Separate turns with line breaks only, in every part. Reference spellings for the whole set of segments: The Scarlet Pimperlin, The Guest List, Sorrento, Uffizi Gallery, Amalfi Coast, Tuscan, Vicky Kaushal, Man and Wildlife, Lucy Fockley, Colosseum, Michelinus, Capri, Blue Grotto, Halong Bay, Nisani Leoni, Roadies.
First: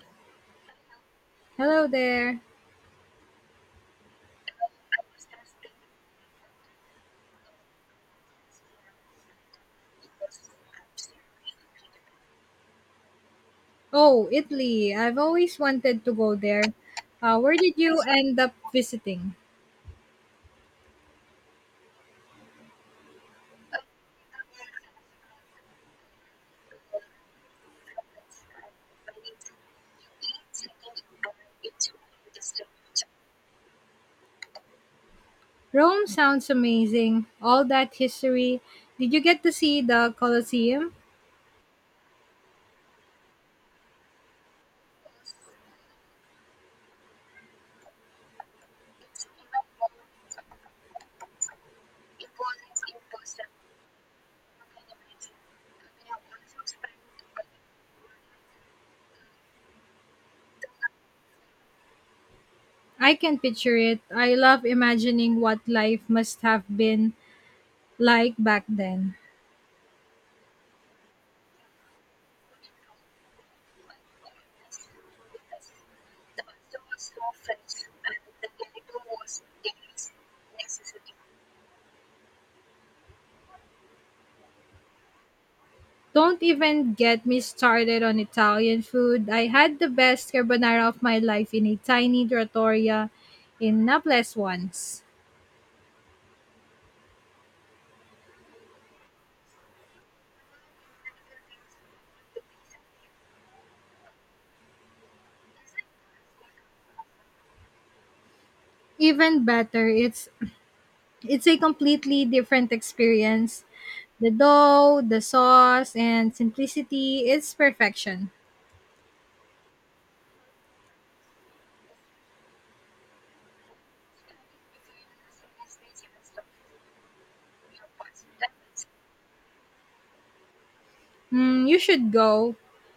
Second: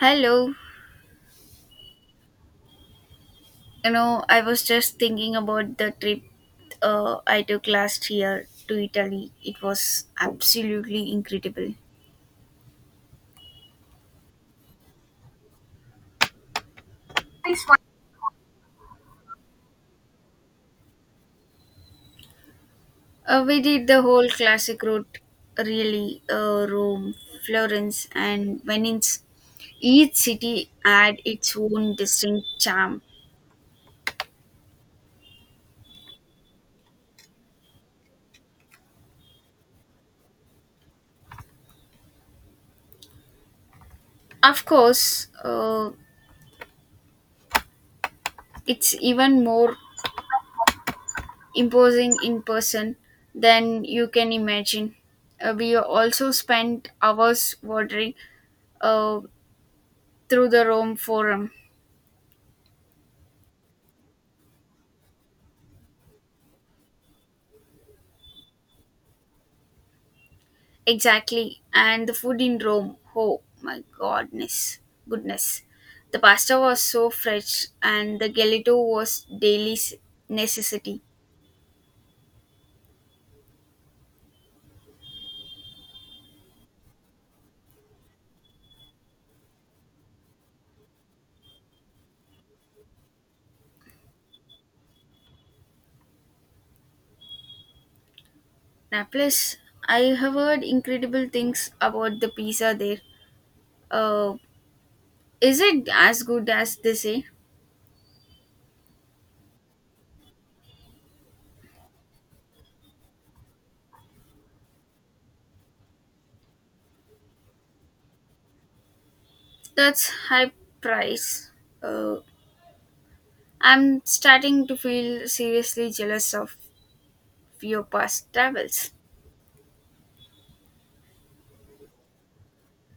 Hello.
Hello there.
You know, I was just thinking about the trip I took last year to Italy. It was absolutely incredible.
Oh, Italy. I've always wanted to go there. Where did you end up visiting?
We did the whole classic route, really, Rome, Florence, and Venice. Each city had its own distinct charm.
Rome sounds amazing. All that history. Did you get to see the Colosseum?
Of course, it's even more imposing in person than you can imagine. We also spent hours wandering, uh, through the Rome Forum.
I can picture it. I love imagining what life must have been like back then.
Exactly. And the food in Rome. Oh my goodness. Goodness. The pasta was so fresh and the gelato was necessity.
Don't even get me started on Italian food. I had the best carbonara of my life in a tiny trattoria in Naples once.
Naples, I have heard incredible things about the pizza there. Uh, is it as good as they say?
Even better, It's a completely different experience. The dough, the sauce, and simplicity its perfection.
That's high price. Uh, I'm starting to feel seriously jealous of your past travels.
Mm, you should go.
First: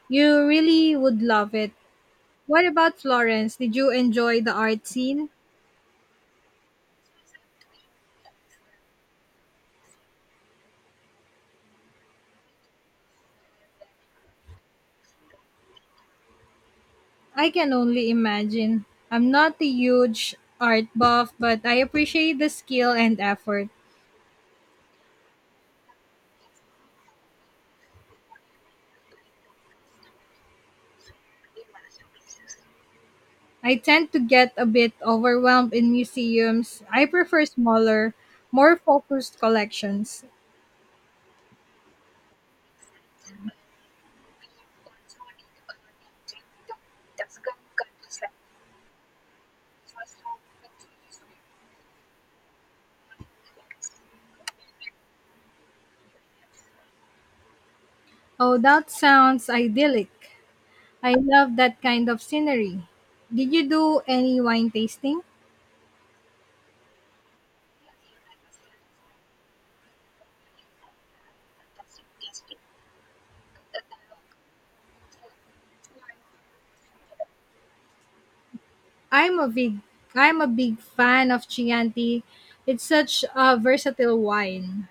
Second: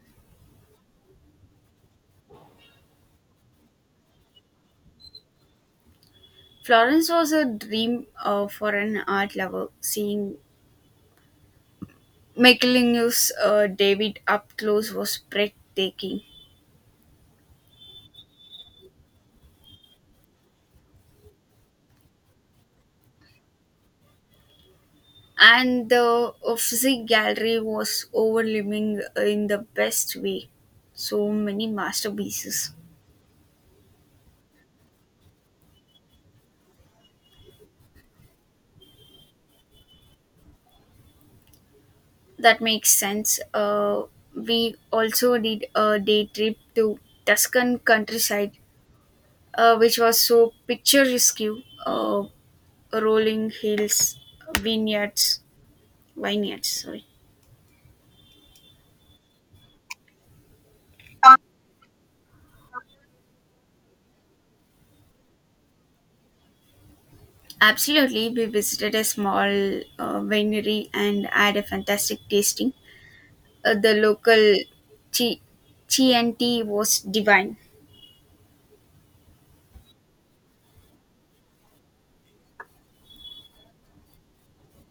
You really would love it. What about Florence? Did you enjoy the art scene?
Florence was a dream, for an art lover. Seeing Michelinus, David up close was breathtaking.
I can only imagine. I'm not a huge art buff, but I appreciate the skill and effort.
And the Uffizi Gallery was overwhelming in the best way. So many masterpieces.
I tend to get a bit overwhelmed in museums. I prefer smaller, more focused collections.
That makes sense. We also did a day trip to Tuscan countryside, which was so picturesque. Uh, Rolling hills, vineyards, vineyards. Sorry.
Oh, that sounds idyllic. I love that kind of scenery. Did you do any wine tasting?
Absolutely, we visited a small, winery and had a fantastic tasting. The local tea, tea and tea was divine.
I'm a big I'm a big fan of Chianti. It's such a versatile wine.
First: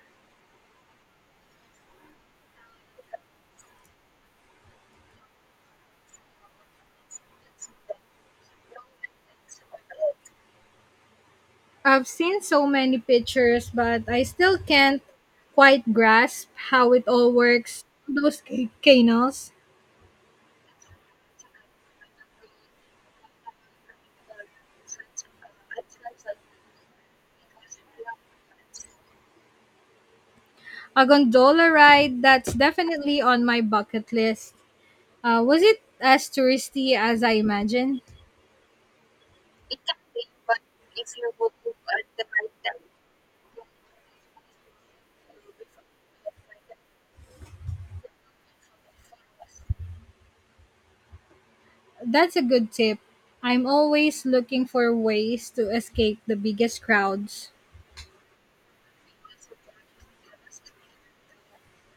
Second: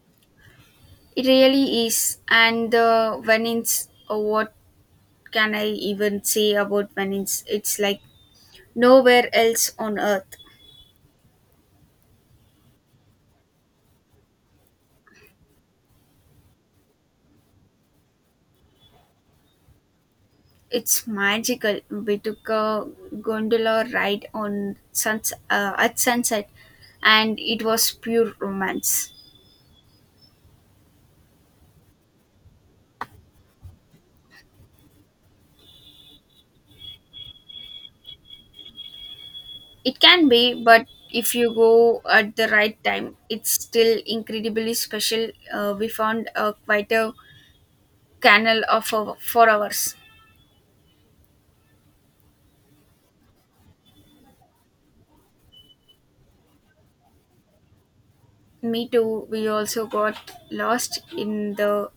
It really is. And the Venice, what can I even say about Venice? It's like nowhere else on earth.
I've seen so many pictures, but I still can't quite grasp how it all works. Those canals.
It's magical. We took a gondola ride on at sunset, and it was pure romance.
A gondola ride, that's definitely on my bucket list. Was it as touristy as I imagined?
It can be, but if you go at the right time, it's still incredibly special. We found a quite a canal of our, for hours.
That's a good tip. I'm always looking for ways to escape the biggest crowds.
Me too. We also got lost in the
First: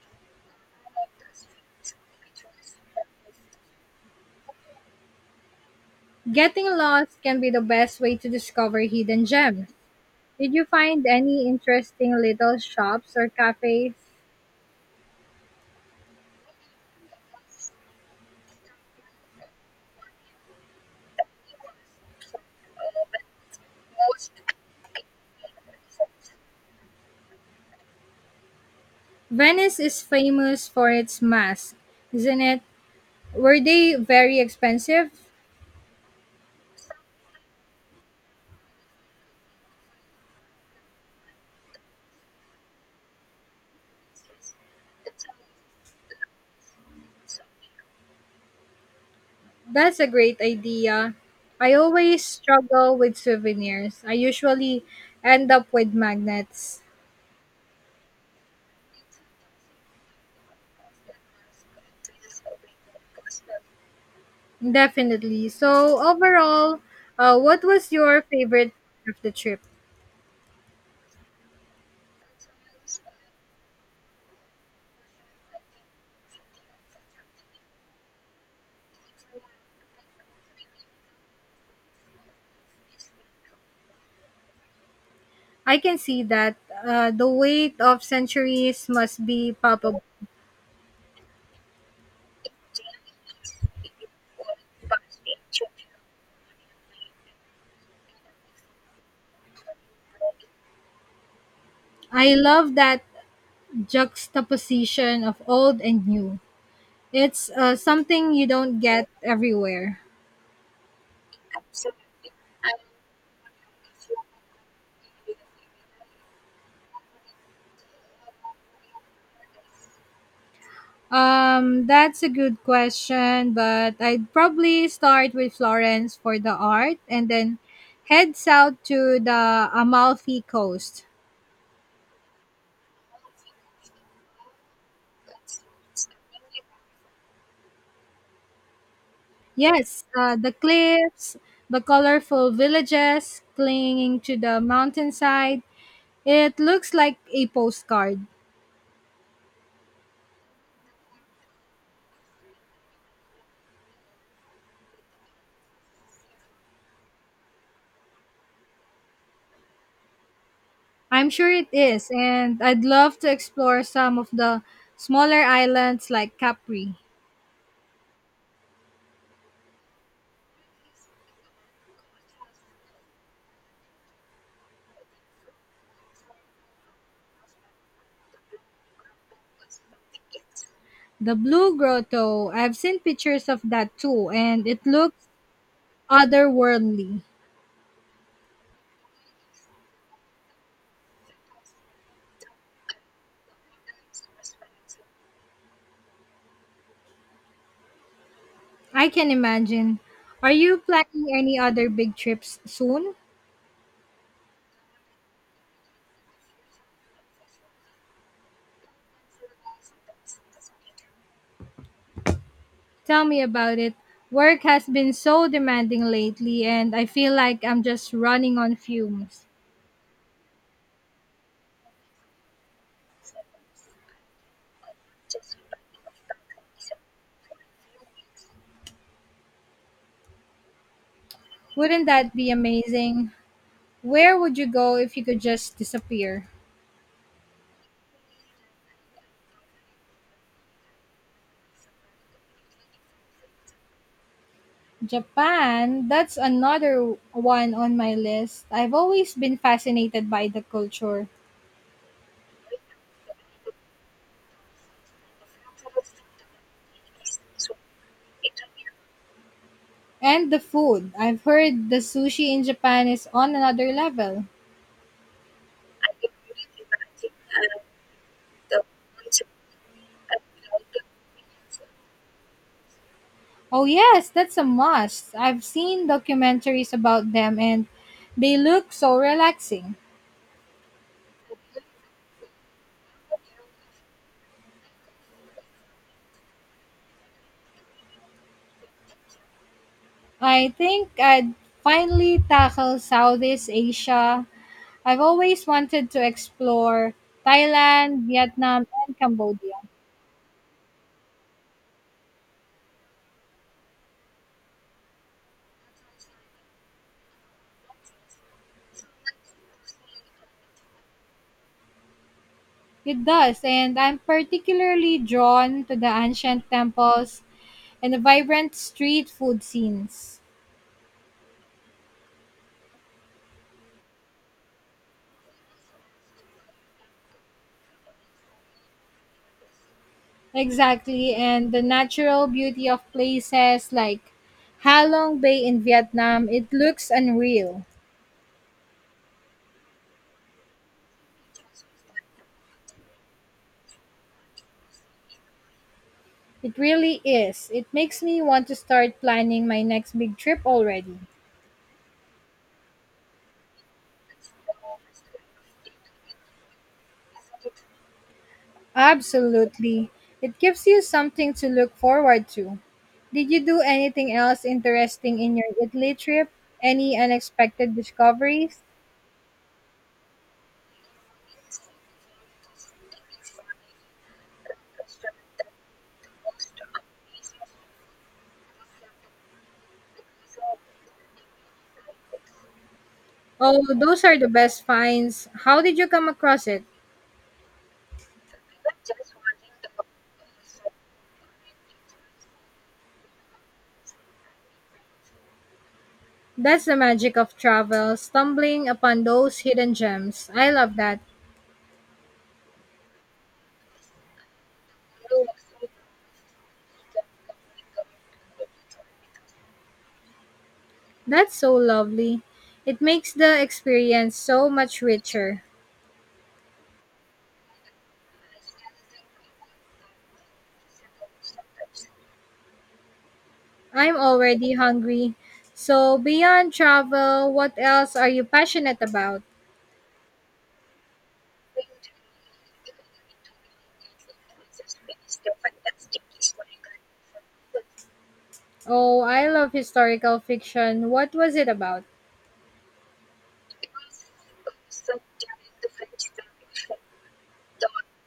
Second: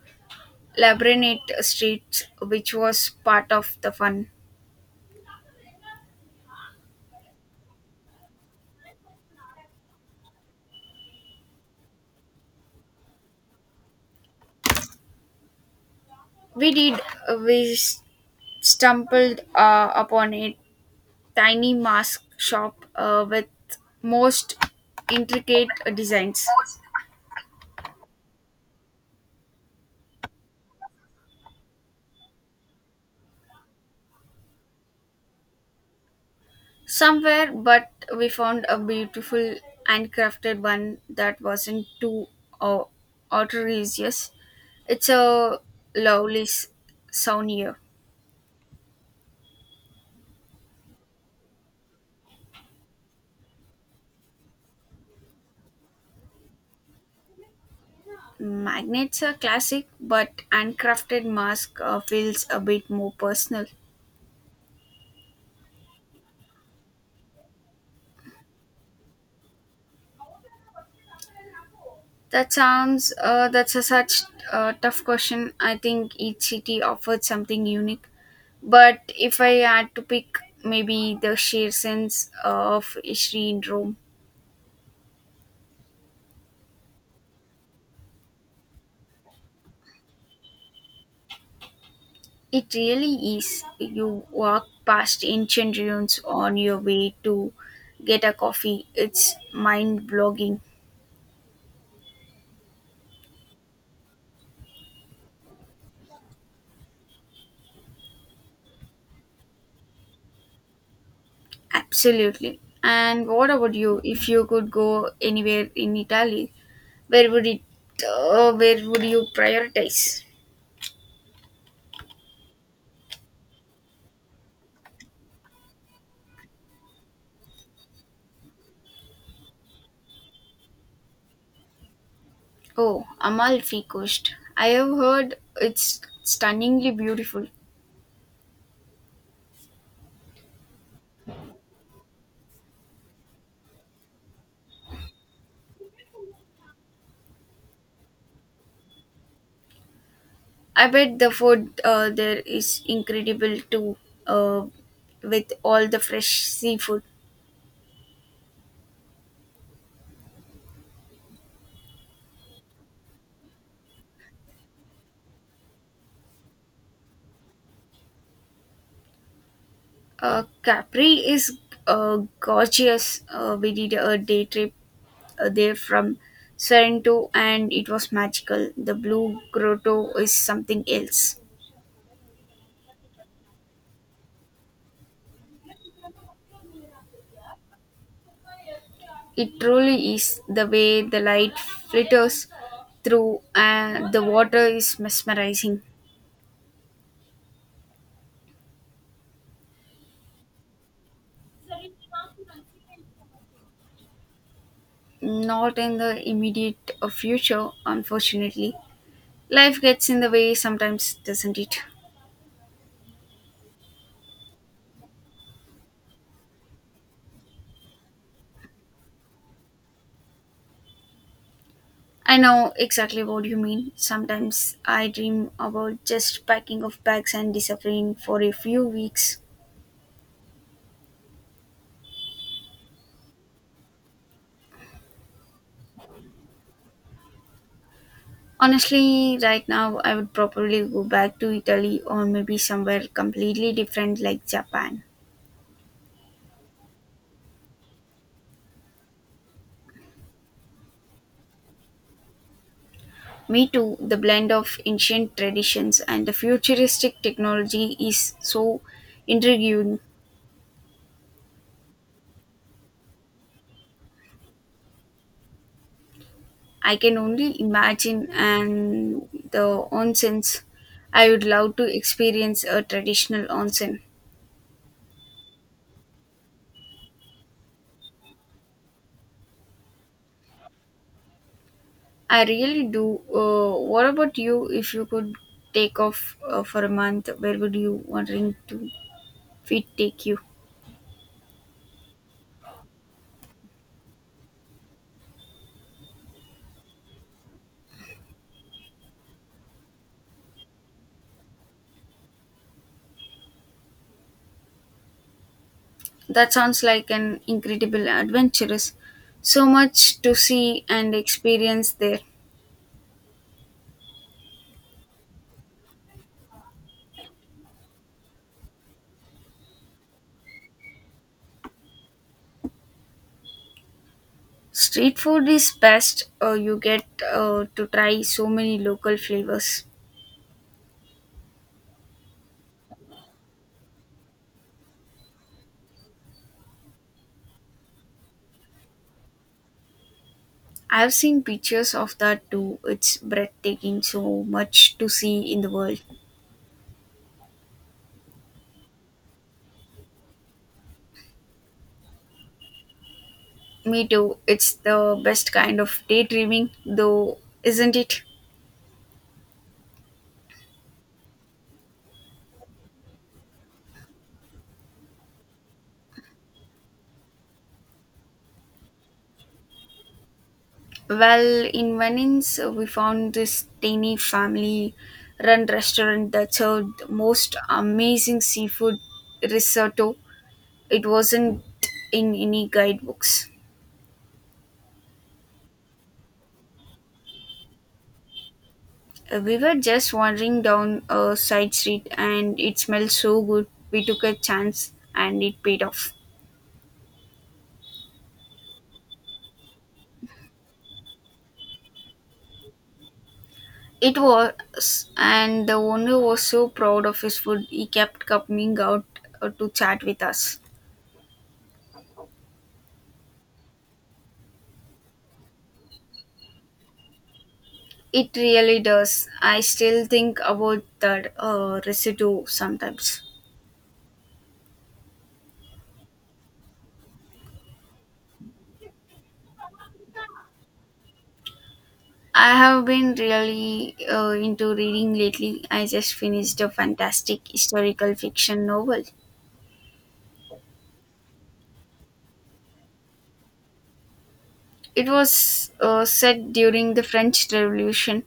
labyrinth streets, which was part of the fun.
Getting lost can be the best way to discover hidden gems. Did you find any interesting little shops or cafes?
We did. We stumbled upon a tiny mask shop with most intricate designs.
Venice is famous for its masks, isn't it? Were they very expensive?
Somewhere, but we found a beautiful handcrafted one that wasn't too, uh, outrageous. It's a lovely souvenir.
That's a great idea. I always struggle with souvenirs. I usually end up with magnets.
Magnets are classic, but handcrafted mask, feels a bit more personal.
Definitely. So overall, what was your favorite part of the trip?
That sounds. That's a such, tough question. I think each city offered something unique, but if I had to pick, maybe the sheer sense of history in Rome.
I can see that, the weight of centuries must be palpable.
It really is. You walk past ancient ruins on your way to get a coffee. It's mind blogging.
I love that juxtaposition of old and new. It's something you don't get everywhere.
Absolutely. And what about you? If you could go anywhere in Italy, where would it? Where would you prioritize?
That's a good question, but I'd probably start with Florence for the art and then head south to the Amalfi Coast.
Oh, Amalfi Coast. I have heard it's stunningly beautiful.
Yes, the cliffs, the colorful villages clinging to the mountainside. It looks like a postcard.
I bet the food, there is incredible too, uh, with all the fresh seafood.
I'm sure it is, and I'd love to explore some of the smaller islands like Capri.
Capri is, gorgeous. We did a day trip, there from Sorrento and it was magical. The blue grotto is something
The
else.
Blue Grotto, I've seen pictures of that too, and it looks otherworldly.
It truly is. The way the light flitters through and the water is mesmerizing.
I can imagine. Are you planning any other big trips soon?
Not in the immediate, future, unfortunately. Life gets in the way sometimes, doesn't it?
Tell me about it. Work has been so demanding lately, and I feel like I'm just running on fumes.
I know exactly what you mean. Sometimes I dream about just packing of bags and disappearing for a few weeks.
Wouldn't that be amazing? Where would you go if you could just disappear?
Honestly, right now I would probably go back to Italy or maybe somewhere completely different like Japan.
Japan, that's another one on my list. I've always been fascinated by the culture
Me too, the blend of ancient traditions and the futuristic technology is so intriguing.
and the food. I've heard the sushi in Japan is on another level.
I can only imagine and the onsens. I would love to experience a traditional
Oh,
onsen.
yes, that's a must. I've seen documentaries about them and they look so relaxing.
I really do. What about you? If you could take off, for a month, where would you wanting to feet take you?
I think I'd finally tackle Southeast Asia. I've always wanted to explore Thailand, Vietnam, and Cambodia.
That sounds like an incredible adventurous. So much to see and experience there.
It does, and I'm particularly drawn to the ancient temples and the vibrant street food scenes.
Street food is best. You get, to try so many local flavors.
Exactly, and the natural beauty of places like Halong Bay in Vietnam, it looks unreal.
I've seen pictures of that too. It's breathtaking. So much to see in the world.
It really is. It makes me want to start planning my next big trip already.
Me too. It's the best kind of daydreaming, though, isn't it?
Absolutely. It gives you something to look forward to. Did you do anything else interesting in your Italy trip? Any unexpected discoveries?
Well, in Venice, we found this tiny family run restaurant that served most amazing seafood risotto. It wasn't in any guidebooks.
Oh, those are the best finds. How did you come across it?
We were just wandering down a side street and it smelled so good. We took a chance and it paid off.
That's the magic of travel, stumbling upon those hidden gems. I love that.
It was, and the owner was so proud of his food, he kept coming out, to chat with us.
That's so lovely. It makes the experience so much richer.
It really does. I still think about that, residue sometimes.
I'm already hungry. So, beyond travel, what else are you passionate about?
I have been really, into reading lately. I just finished a fantastic historical fiction novel.
Oh, I love historical fiction. What was it about?
It was, set during the French Revolution.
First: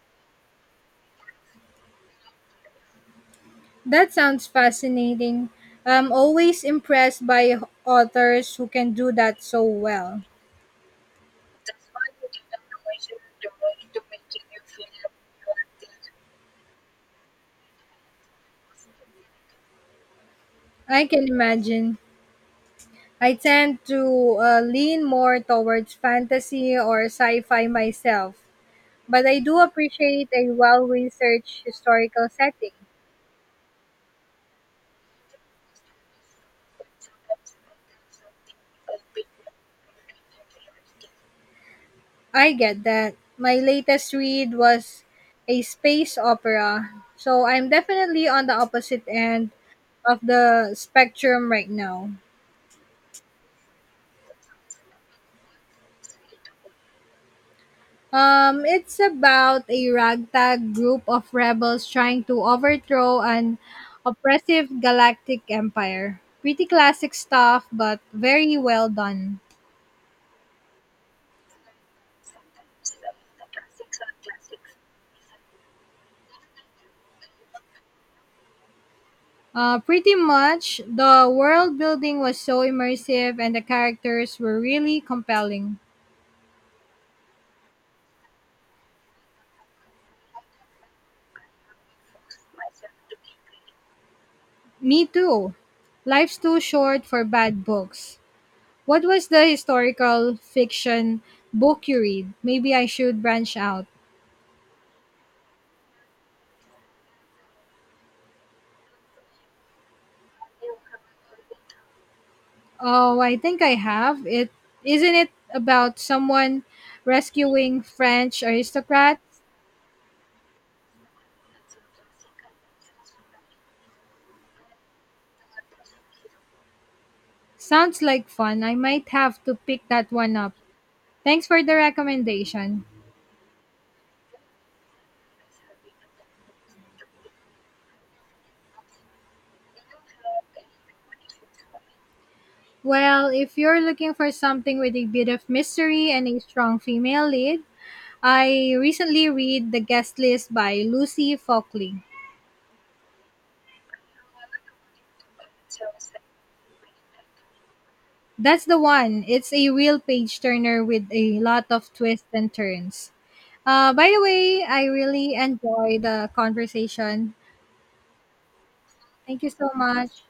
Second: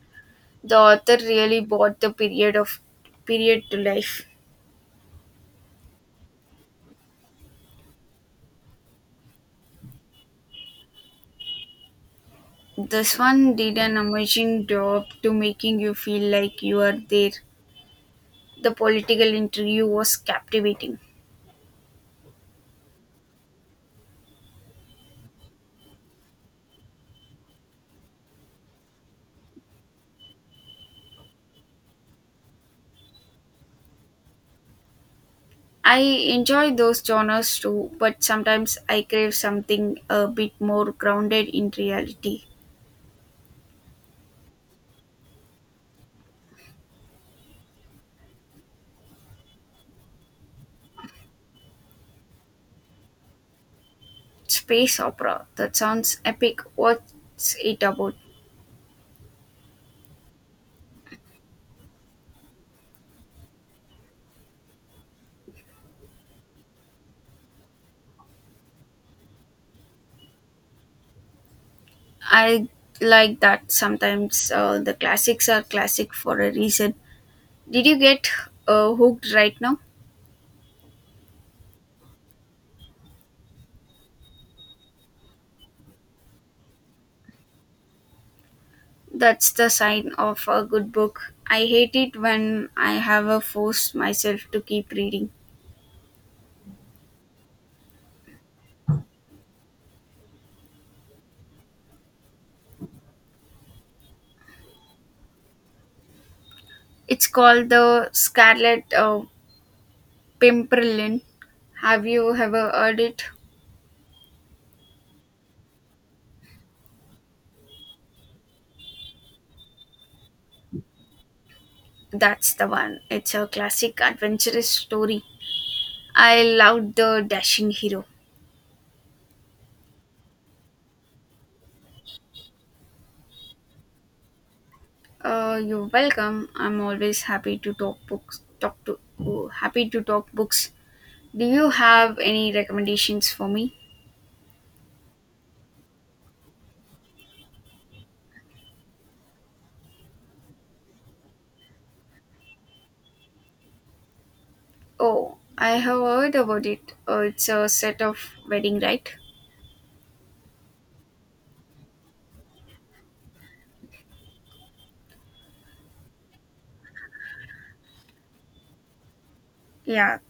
The author really brought the period to
That
life.
sounds fascinating. I'm always impressed by authors who can do that so well.
This one did an amazing job to making you feel like you are there. The political interview was captivating.
I can imagine. I tend to lean more towards fantasy or sci fi myself, but I do appreciate a well researched historical setting.
I enjoy those genres too, but sometimes I crave something a bit more grounded in reality.
I get that. My latest read was a space opera, so I'm definitely on the opposite end of the spectrum right now.
Space opera, that sounds epic. What's it about?
It's about a ragtag group of rebels trying to overthrow an oppressive galactic empire. Pretty classic stuff, but very well done.
I like that sometimes, the classics are classic for a reason. Did you get, hooked right now?
Pretty much, the world building was so immersive and the characters were really compelling.
That's the sign of a good book. I hate it when I have, forced myself to keep
Me
reading.
too. Life's too short for bad books. What was the historical fiction book you read? Maybe I should branch out.
It's called The Scarlet, Pimperlin. Have you ever heard
Oh,
it?
I think I have. It isn't it about someone rescuing French aristocrats?
That's the one. It's a classic adventurous story. I loved the dashing
Sounds
hero.
like fun. I might have to pick that one up. Thanks for the recommendation.
You're welcome. I'm always happy to talk books. Happy to talk books. Do you have any
Well,
recommendations for
if
me?
you're looking for something with a bit of mystery and a strong female lead, I recently read The Guest List by Lucy Fockley.
Oh, I have heard about it. It's a set of
That's
wedding,
the
right?
one. It's a real page turner with a lot of twists and turns. By the way, I really enjoyed the conversation. Thank you so
Yeah.
much.